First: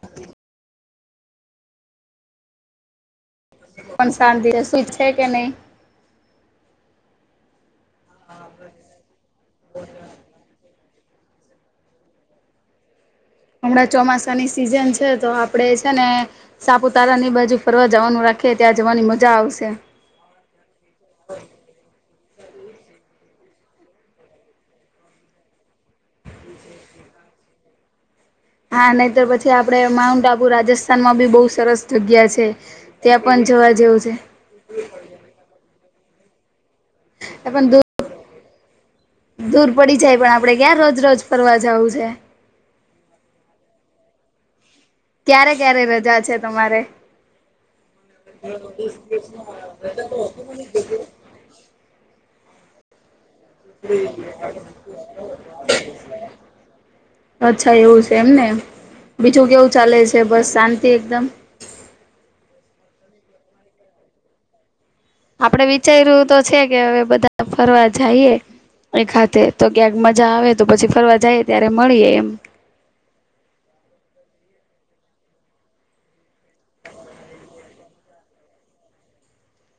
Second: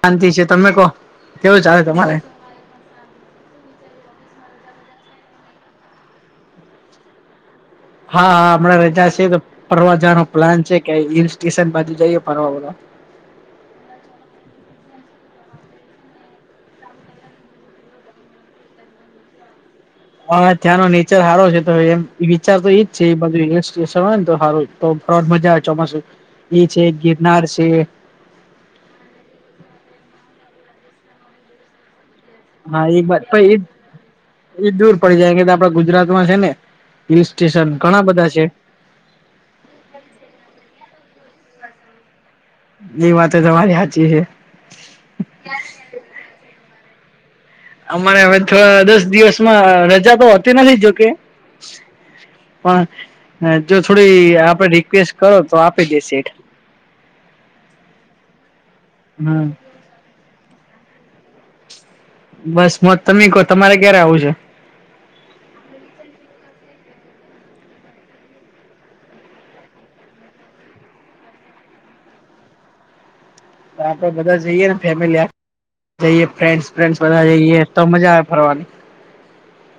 શાંતિ છે તમે કહો કેવું ચાલે તમારે પણ શાંતિ શું ઈચ્છે કે નહી. હા હા હમણાં રજા છીએ તો ફરવા જવાનો પ્લાન છે કે હિલ સ્ટેશન બાજુ જઈએ ફરવા બોલો. હમણાં ચોમાસાની સિઝન છે તો આપડે છે ને સાપુતારા ની બાજુ ફરવા જવાનું રાખ ખે ત્યાં જવાની મજા આવશે. હ ત્યાંનો નેચર સારો છે તો એમ વિચાર તો એજ છે રેલવે સ્ટેશન હોય તો હારું તો ફર મજા આવે ચોમાસું એ છે ગિરનાર છે હા નહી તર પછી આપડે માઉન્ટ આબુ રાજસ્થાનમાં બી બહુ સરસ જગ્યા છ હા એ વાત એ દૂર પડી જાય કે આપડા ગુજરાત માં છે ને હિલ પણ સ્ટેશન દૂર ઘણા બધા છે. દૂર પડી જાય પણ આપડે ક્યાં રોજ રોજ ફરવા જાવું છે. એની વાતો તમારી હાચી હે. ક્યારે ક્યારે રજા છે તમારે? અમારે હવે તો દસ દિવસમાં રજા તો હોતી નથી જોકે. પણ હા જો થોડી આપડે રિક્વેસ્ટ કરો તો આપે દે સેઠ. અચ્છા એવું છે એમને. બીજું હમ કેવું ચાલે છે બસ શાંતિ એકદમ. બસ મત તમે કો તમારે ક્યારે આવું છે? આપડે વિચાર્યું તો છે કે હવે બધા ફરવા જાઈએ. એક હાથે તો ક્યાંક મજા આવે તો પછી ફરવા જાય ત્યારે મળીએ એમ. આપડે બધા જઈએ ને ફેમિલી હા જઈએ ફ્રેન્ડ્સ ફ્રેન્ડ બધા જઈએ તો મજા આવે ફરવાની.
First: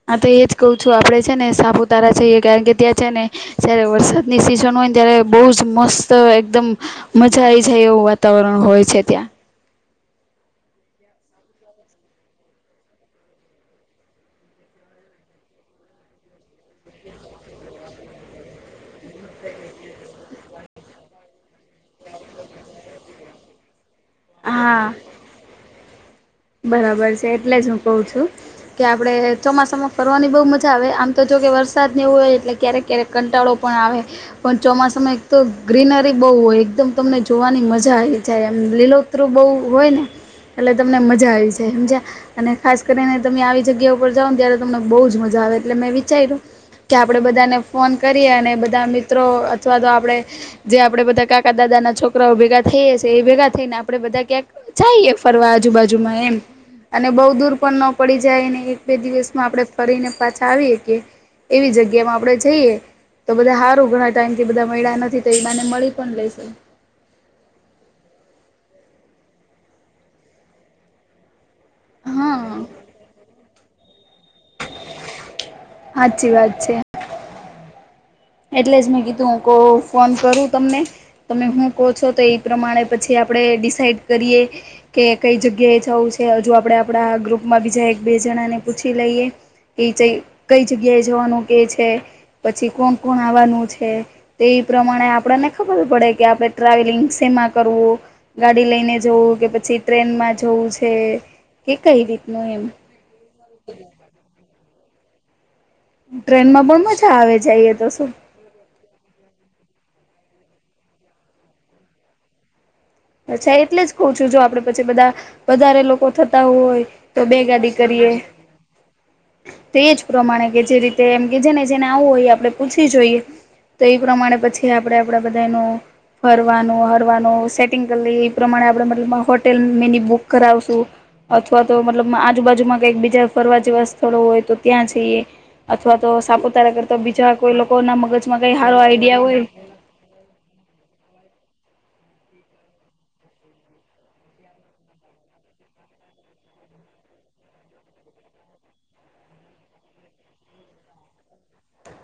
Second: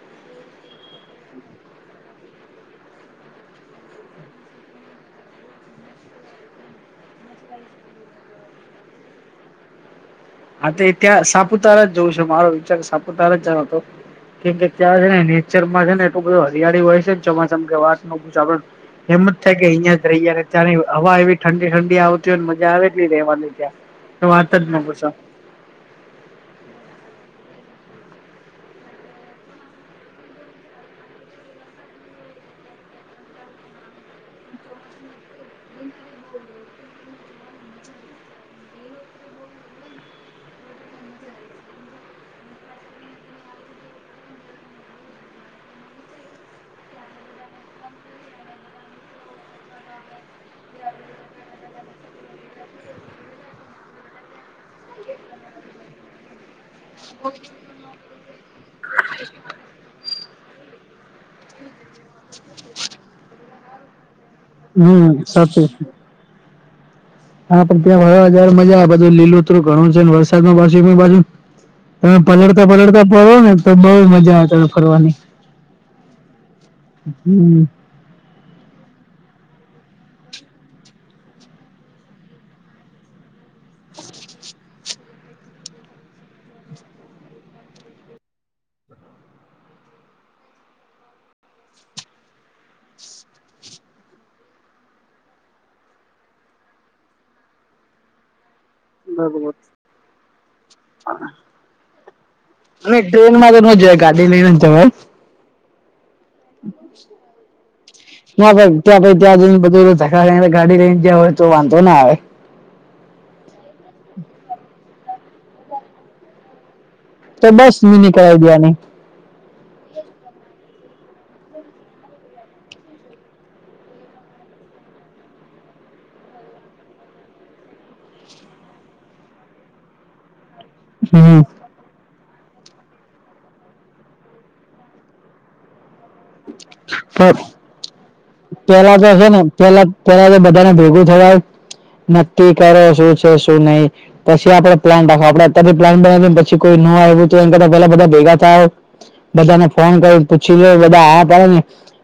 હા તો એ જ કઉ છું આપડે છે ને સાપુતારા જઈએ કારણ કે ત્યાં છે ને જયારે વરસાદની સિઝન હોય ને ત્યારે બવ જ મસ્ત એકદમ મજા આઈ જાય એવું વાતાવરણ હોય છે ત્યાં. હા તો ત્યાં સાપુતારા જ જોવું છે. મારો વિચાર સાપુતારા જો હતો. કેમ કે ત્યાં છે ને નેચરમાં છે ને એલું બધું હરિયાળી હોય છે ને ચોમાસામાં કે વાત ન પૂછ આપડે એમ જ થાય કે અહિયાં જ રહીય ત્યાં હવા એવી ઠંડી ઠંડી આવતી હોયને મજા આવે એટલી રહેવાની ત્યાં. તો વાત જ નો હા પૂછો. બરાબર છે એટલે જ હું કઉ છું કે આપડે ચોમાસામાં ફરવાની બઉ મજા આવે આમ તો જો કે વરસાદ ને એવું હોય એટલે ક્યારેક ક્યારેક કંટાળો પણ આવે પણ ચોમાસામાં એક તો ગ્રીનરી બહુ હોય એકદમ તમને જોવાની મજા આવી જાય એમ. લીલો ઉતરું બહુ હોય ને એટલે તમને મજ મજા આવી જાય અને ખાસ કરીને તમે આવી જગ્યા પર જાવને ત્યારે તમને બહુ જ મજા આવે એટલે મે વિચારી તયરું. કે આપડે બધાને ફોન કરીએ અને બધા મિત્રો અથવા તો આપડે જે આપડે બધા કાકા દાદા ના છોકરાઓ ભેગા થઈ એ છે એ ભેગા થઈને આપડે બધા ક્યાંક જઈએ ફરવા આજુબાજુ જુ માં એમ અને બઉ દૂર પણ ન પડી જાયને એક બે દિવસમાં આપણે ફરીને પાછા આવી હકીએ એવી જગ્યા માં આપડે જઈએ તો બધા હારું ઘણા ટાઈમથી બધા મયલા હમ નથી તો એ મને સાચું છે મળી પણ લેશે. હા પણ ત્યાં ફરવા જયારે મજા આ બધુ લીલોતરુ ઘણો છે ને વરસાદમાં વરસ્યું બાજુ. તમે હા પલળતા પલડતા પડો ને તો બઉ મજા ફરવાની. સાચી વાત છે હમ્મ. એટલે જ મેં કીધું હું કવ ફોન કરું તમને તમે હું કો છો તો એ પ્રમાણે પછી આ પડે ડિસાઇડ કરીએ કે કઈ જગ્યાએ જાવું છે હજુ આપણે આપણા ગ્રુપમાં બીજા એક બે જણાને પૂછી લઈએ. એ કઈ જગ્યા એ જવાનું કે છે પછી કોણ કોણ આવાનું છે તે એ પ્રમાણે આપણને ખબર પડે કે આપણે ટ્રાવેલિંગ શેમાં કરવું. ગાડી લઈને જવું કે બરોબર પછી ટ્રેન માં જવું છે કે કઈ રીતે અને ટ્રેન માં તો ન જ ગાડી લઈને જવાય ટ્રેનમાં પણ મજા આવે જઈએ તો શું ના ભાઈ ત્યાં ક ત્યાં જ બધ થાય ગાડી રે જ હોય તો વાંધો ના આવે અચ્છા એટલે જ કઉ છું જો આપડે પછી બધા વધારે લોકો થતા હોય તો બે ગાદી બસ કરીએ મિની કરાવી દેવાની તો એજ પ્રમાણે કે જે રીતે મ કે જેને જેને આવવું હોય આપડણે પૂછી જોઈએ તો એ પ્રમાણે પછી આપડે આપડે બધાનું ફરવાનું હરવાનું એ પ્રમાણે આપબ હોટેલ મેની બુક કરાવશું હમ અથવા તો મતલબ આજુબાજુમાં કઈક બીજા ફરવા જેવા સ્થળો હોય તો ત્યાં જઈએ અથવા તો સાપુતારા કરતા બીજા કોઈ પણ લોકો ના મગજમાં કઈ સારો પેલા આઈડિયા હોય ધર નક્કી કરો શું છે શું નહીિ પછી આપડે પ્લાન્ટ રાખો આપડે અત્યારની પ્લાન બનાવીને પછી કોઈ ન તા પેલા બધા ભેગા થયા બધાને ફોન કરીને પૂછી લ બધા આ પડે ને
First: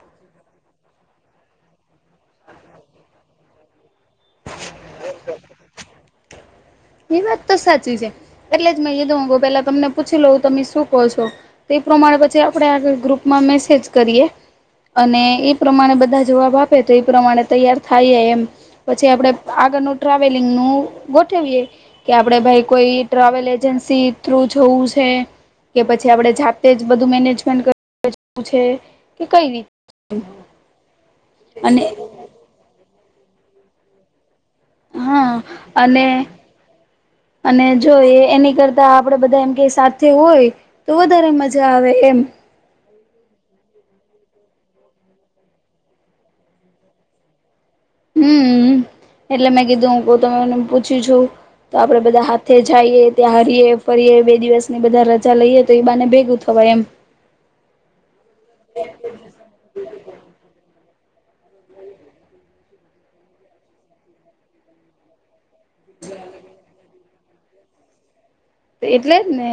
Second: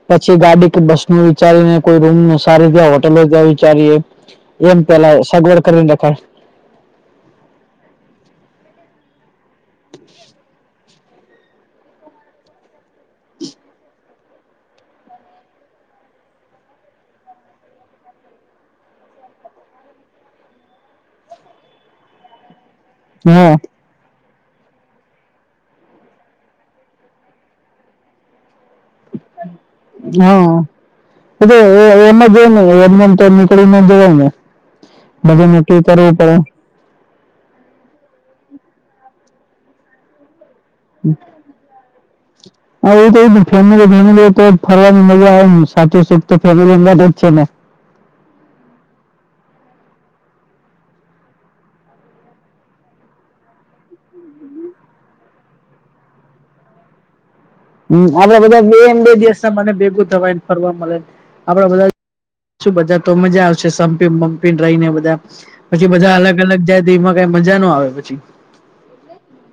પછી ગાડી કે બસ નું વિચારીને કોઈ રૂમ ન સારીી ત્યાં હોટેલો ત્યાં વિચારીએ એમ પેલા સગવડ કરીને દેખાય એ વાત તો સાચી છે એટલે જ મે કધુંહ પેલા તમને પૂછી લઉ તમે શું કહો છો પ્રમાણે પછી આપણેે આળ ગ્રુપમાં મેસેજ કરીએ અને એ પ્રમાણે બધા જવાબ આપે તો એ પ્રમાણે તૈયાર થાય એમ પછી આપડે આગળનું ટ્રાવેલિંગ નું ગોઠવીએ કે આપડે ભાઈ કોઈ ટ્રાવેલ હા એજન્સી થ્રુ જોવું છે કે પછી આપડે જાતે જ બધું મેનેજમેન્ટવું છે કે કઈ રીતે હા અને એ એમાંને ચમની કોળ નંદ જને હા અને અને જોઈ એની કરતા આપડે બધા એમ કે સાથે હોય તો વધારે મજા આવે એમ હ એ તો ફેમ ફેમ તો ફરવાની મળવા આવેને સાચુંસ એક તો ફેરી અંદદ જ છે ને હમ એટલે મેં કીધું હ તને પૂછ્યું છું તો આપડે બધા હાથે જઈએ ત્યાં હરીય ફરીએ બે દિવસની બધા રજા લઈએ તો એ બાને ભેગું થવાય એમ હમ આપડે બધા બેમ બે દિવસ મને ભેગું થવાય ફરવા મળેને આપડા બધા છુ બધા તો મજા આવશે સમપીપી રહીને બધા પછી બધા અલગ અલગ જાયમાં ક મજા ન આવે પછી એટલે જ ને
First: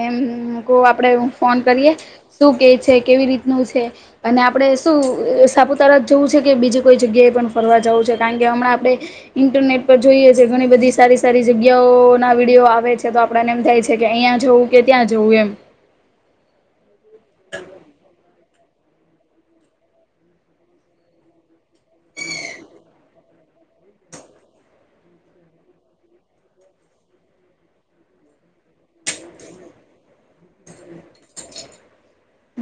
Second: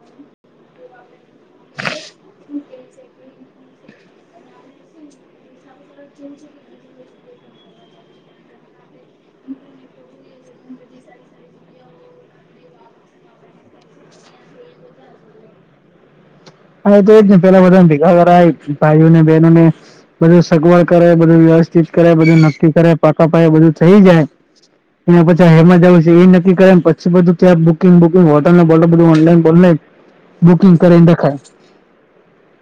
આપડે ફોન કરીએ શું કે છે કેવી રીતે નું છે અને આપડે શું સાપુતારા જવું છે કે બીજી કોઈ જગ્યા એ પણ ફરવા જવું છે કારણ કે હમણા આપણે ઇન્ટરનેટ પર જોઈએ છે ઘણી બધી સારી સારી જગ્યાઓ ના વિડીયો આવે છે તો આપને એમ થાય છે કે અહીિયાં જવું કે ત્યાં જવું એમ હ તો એ જ નહીં પેલા બધાને ભેગા થરા ભાઈઓ ને બહેનો ને બધું સગવડ કરે બધું વ્યવસ્થિત કરે બધું નક્કી કરે પાકા પાાય બધું થઈ જાય એ પછી હેમાં જ આવ છે એ નક્કી કરે પછી બધું કે બુકિંગ બુકિંગ હોટલને બટલ બધું ઓનલાઈન ઓઈન બુકિંગ કરેને દખાય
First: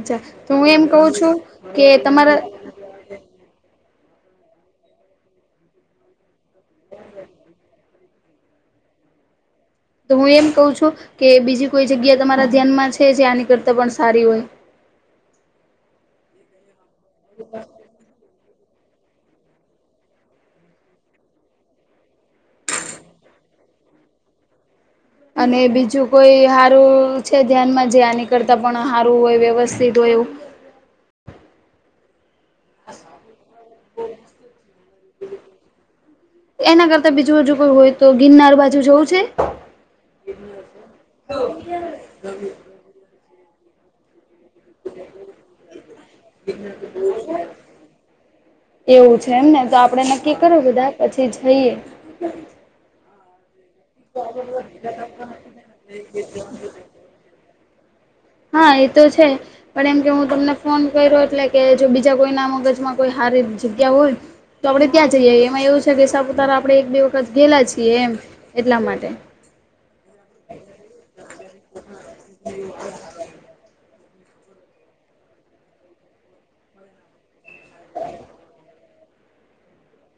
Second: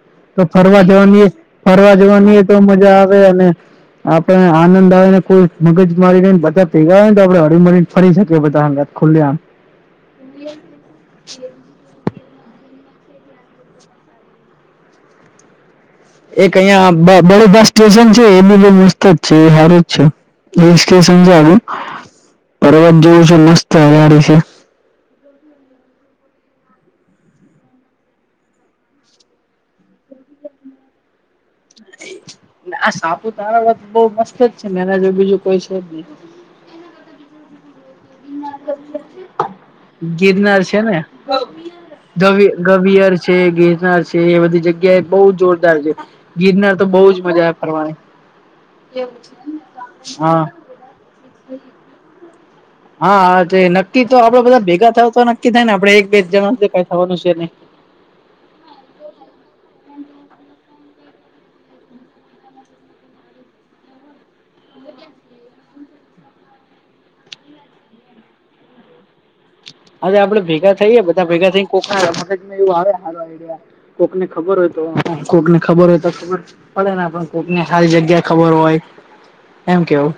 અચ્છા તો હું ફરવા એમ કહું જવાની છું કે ફરવા તમારા જવાનીય તો મજા આવે અને આપણે આનંદ આવે ને કોઈ મગજ મારીને બધા ભેગા હો ને તો આપડે હળમળીને ફરી શકીએ બધા હા કલ્યાણ તો હું એમ કઉ છું કે બીજી કોઈ જગ્યા તમારા ધ્યાનમાં જ છે છે આની કરતા પણ સારી હોય એક અહિયાં બળ બસ સ્ટેશન છે એ બી જ છે એ હાર જ છે એ વિ સમજાવું પર્વત જોવું છે મસ્ત હડી છે અને બીજું કોઈ સારું છે ધ્યાનમાં જે આની કરતા પણ સારું હોય વ્યવસ્થિત હોય એવ આ સાપુ તારા વાત બહ મસ્ત જ છે મેના જો બીજું કોઈ છે જ નહી એના કરતા બીજું બાજુ કોઈ હોય તો ગિરનાર બાજુ સવું છે ગિરનાર છે ને ગબિયર છે ગિરનાર છે એ બધી જગ્યા એ બહુ જ જોરદાર છે ગિરનાર તો બહુજ મજા આવે ફરવાની એવું છે એમને તો આપડે નક્કી હા કરું બધા પછી જઈએ હા હા નક્કી તો આપડે બધા ભેગા થાય તો નક્કી થાય ને આપડે એક બે જણા કઈ થવાનું છે નહી હ હા એ તો છે પણ એમ કે હું તમને ફોન કર્યો એટલે કે જો બીજા કોઈ ના મગજમાં કોઈ હારી જગ્યા હોય તો આપડણે ત્યાં જઈએ એમાં એવું છે કે સાપુતારા આપણે એક બે વખત ઘેલા છીએ એમ એટલા માટે અરે આપડે ભેગા થઈએે બધા ભેગા થઈને કોણ એવ આવે આઈડ કોક ને ખબર હોય તો કોક ને ખબર હોય તો ખબર પડે ને કોકને સારી જગ્યા ખબર હોય એમ કેવું.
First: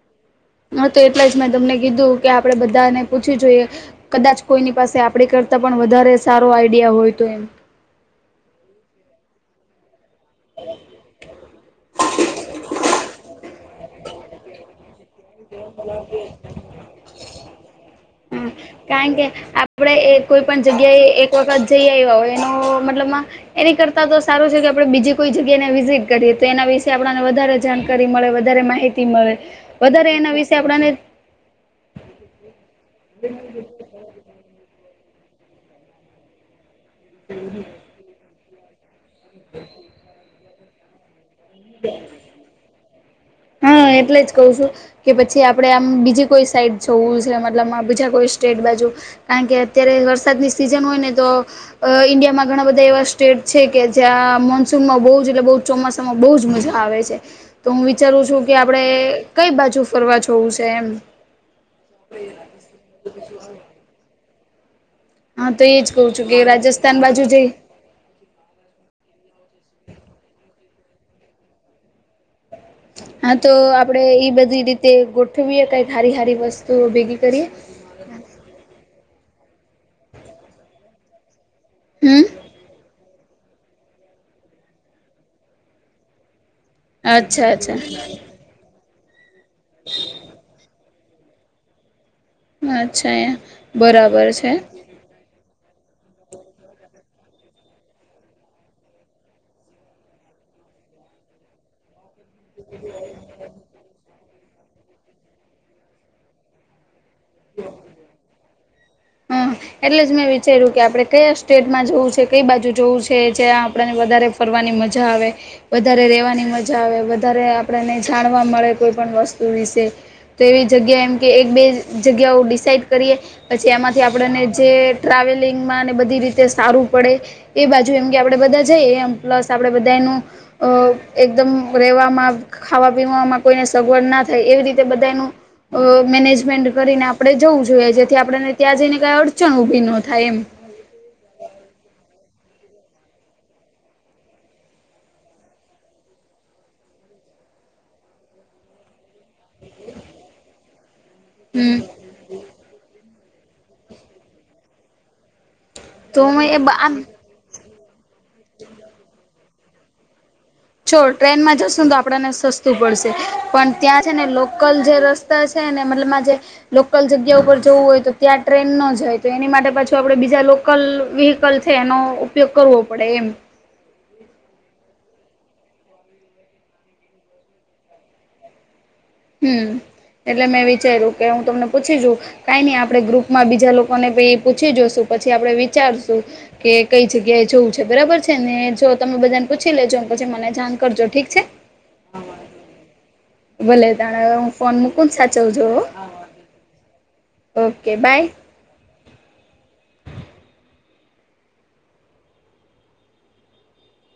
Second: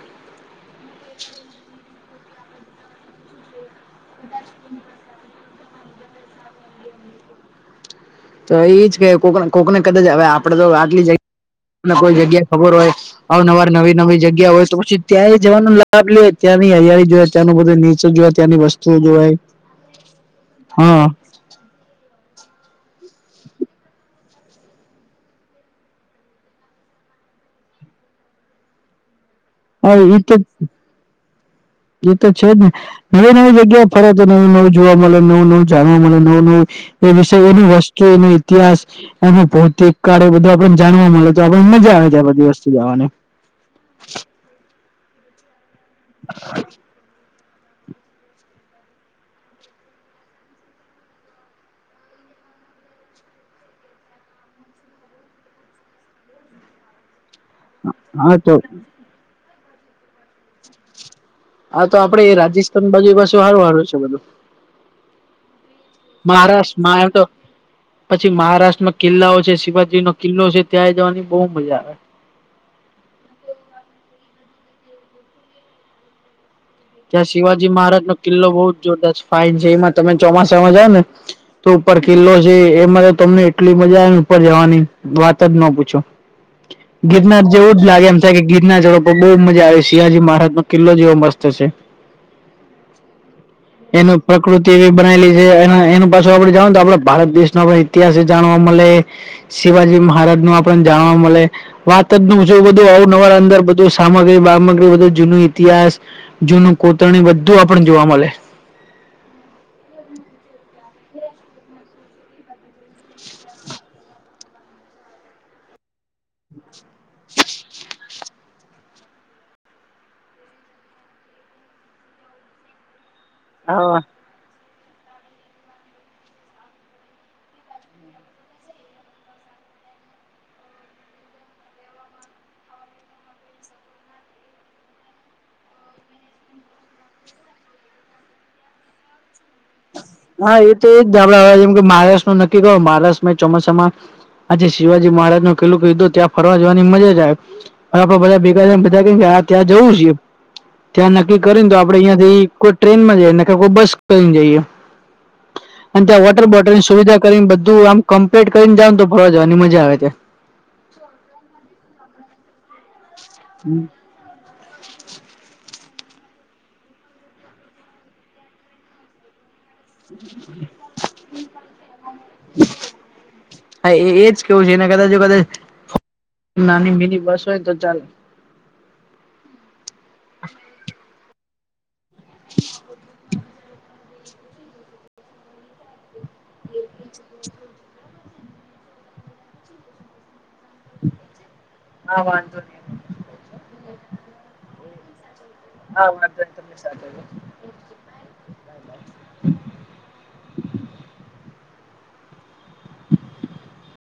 હ તો એટલા જ મેં તમને કીધું. કે આપડે બધાને પૂછવી જોઈએ કદાચ કોઈની પાસે આપડી કરતા પણ વધારે સારો આઈડિયા હોય તો એમ [inaudible] તો એજ કે કોક કોકને કદ હ આપડે તો આટલી જગ્યા કોઈ જગ્યા ખબર હોય અવનવા નવી નવી જગ્યા હોય તો પછી. ત્યાં એ જવાનું લાભ લે ત્યાંની હિયાળી જોાય ત્યાંનું બધ નીચે જોય હા ત્યાંની વસ્તુઓ કારણ કે જોવાય આપણે કોઈ પણ જગ્યાએ હા એક વખત જઈ આવ્યા હોય એનો મતલબમાં એની કરતા તો સારું છે કે આપણે બીજી કોઈ જગ્યાને વિઝિટ કરીએ તો એના વિશે આપણને વધારે જાણકારી મળે વધારે માહિતી મળે હવેટ આપણાને એ તો છે જ ને નવી નવી જગ્યા ફરે તો નવું નવું જોવા મળે નવું નવું જાણવા મળે નવું નવું એ વિષ એનું વસ્તુ એનો ઇતિહાસ અને ભૌતિક કાળે બધાને જાણવા મળે તો આપણને મજા આવે છે આ બધી વસ્તુ જવાને હા એટલે જ કઉ છું કે પછી આપડે આમ બીજી કોઈ સાઈડ જવું મ બીજ કો સ્ટેટ બાજુ કારણ કે અત્યારે વરસાદની સીઝન હોય ને તો ન્ િયામાં ઘણા બધા એવા સ્ટેટ છે કે જ્યાં મોન્સૂનમાં બહુ એટલે બ ચોમાસામાં બહ જ મજા આવે છે તો હું વિચારું હા છું કે તો આપડે કઈ બાજુ ફરવા જોવું છે એમ. હા તો આપડે રાજસ્થાન બાજુ પાછુ હારું વારું છે બધું. હા તો એજ કઉ છું કે રાજસ્થાન મહારાષ્ટ્રમાં એમ બાજુ તો જઈ પછી મહારાષ્ટ્રમાં કિલ્લાઓ છે. શિવાજી નો કિલ્લો છે ત્યાં જવાની બહુ મજા આવે. હા તો આપડે એઈ બધી રીતે ગોઠવીએે કઈક હારી હારી વસ્તુ. ત્યાં શિવાજી મહારાજ નો કિલ્લો બહુ જ જોરદસ્ત ફાઇન છે એમાં તમે ચોમાસામાં જાય ને તો ઉપર હમ કિલ્લો છે એમાં તો તમને એટલી મજા આવે ને ઉપર જવાની વાત જ ના પૂછો. ગીરનારથ અચ્છા જેવું અચ્છા જ લાગે એમ થાય કે ગીરનારથો ઉપ પર બહુ મજા આવે છે શિંહજી મહારાજનોો કિલ્લો જેવો મસ્ત અચ્છા એનું બરાબર છે પ્રકૃતિ એવી બનાયલી એનું પાછ આપડે જાણ આપડ ભારત દેશ ન ઇતિહાસ જાણવા મળે શિવાજી મહારાજ પણ જાણવા મળે વાત નુંવ બધું આવું નવાર અંદર બધું સામગ્રી સામગ્રી બધું જૂનું ઇતિહાસ જૂનું ત્ર બધું આપણ જોવા મળે. હા એટલે જ મેં વિચાર્યું કે આપણે કયા સ્ટેટમાં જવું છે કઈ બાજુ જોવું છે જ્યાં આપણને વધારે ફરવાની મજા આવે. વધારે ર રહેવાની મજા આવે. વધારે આપણને જાણવા મળે કોઈ પણણ વસ્તુ વિશે તો એવી જગ્યા એમ કે એક બે જગ્યાઓ ડિસાાઈડ કરીએ પછી હા આમાંથી આપણને જે ટ્રાવેલિંગ માં ને બધી રીતે સારું પડે એ બાજુ એમ કે આપડે બધા જઈએ એમ પ્લસ આપડે બધા. એકદમ રહવામાં ખાવા પીવામાં કોઈને સગવડ ના થાય એવી રીતે નું અ મેનેજમન્ટ કરીને આપડણે જવું જોઈએ જેથી આપણેને ત્યાં જઈને કઈ અડચણ ઉભી નતી હા એ તો એજ આપડા જેમ કે મહારાષ્ટ્ર નું નક્કી કરો મહારાષ્ટ્રમાં ચોમાસામાં આજે શિવવાજી મહારાજ નું કલ્લું કીધું ત્યાં ફરવા જવાની મજા આવે પણ આપડે બધાં ભેગાને બધા [unintelligible] ત ત્યાં જવું છે. [inaudible] ત્યાં નક્કી કરીને તો હમ આપડે અહંથી કોઈ ટ્રેન માં જઈએ નકર કોઈ બસ કરી ને જઈએ અને તો ત્યાં હું વોટર એ બોટલ ની આમ સુવિધા કરીને બધું આમ કમ્પ્લીટ કરીને જાવ તો ફરવા જવાની મજા આવે ત. છોડ ટ્રેનમાં જશું તો આપણને સસ્તું પડશે પણ ત્યાં છે ને લોકલ જે રસ્તા છે ને મતલબ મા લોકલ જગ્યા ઉપર જવું હોય તો ત્યાં ટ્રેન ન જાય તો એની માટે પાછુ આપડે બીજા લોકલ વિહીકલ છે એનો ઉપયોગ કરવો પડે એમ હા એ એજ કેવું છે એને કદાચ કદચ નાની મીની બસ હોયને તો ચાલે હમ એટલે મેં વિચાર્યું કે હું તમને પૂછી જોઉં. કાઈ નઈ આપડે ગ્રુપ માં બીજા લોકોને પહી પૂછી જોશું પછી આપડે વિચારશું કે કઈ છે કે જોવું છે બરાબર છે ને જો તમે બધાને પૂછી લેજો પછી મને જાણ કરજો ઠીક છે. હા વાંધો નહી ભલે તાર હું ફોન મૂકું સાચવજો હો હા વાંધો નહી તમને સાથે ઓકે બાય. [inaudible]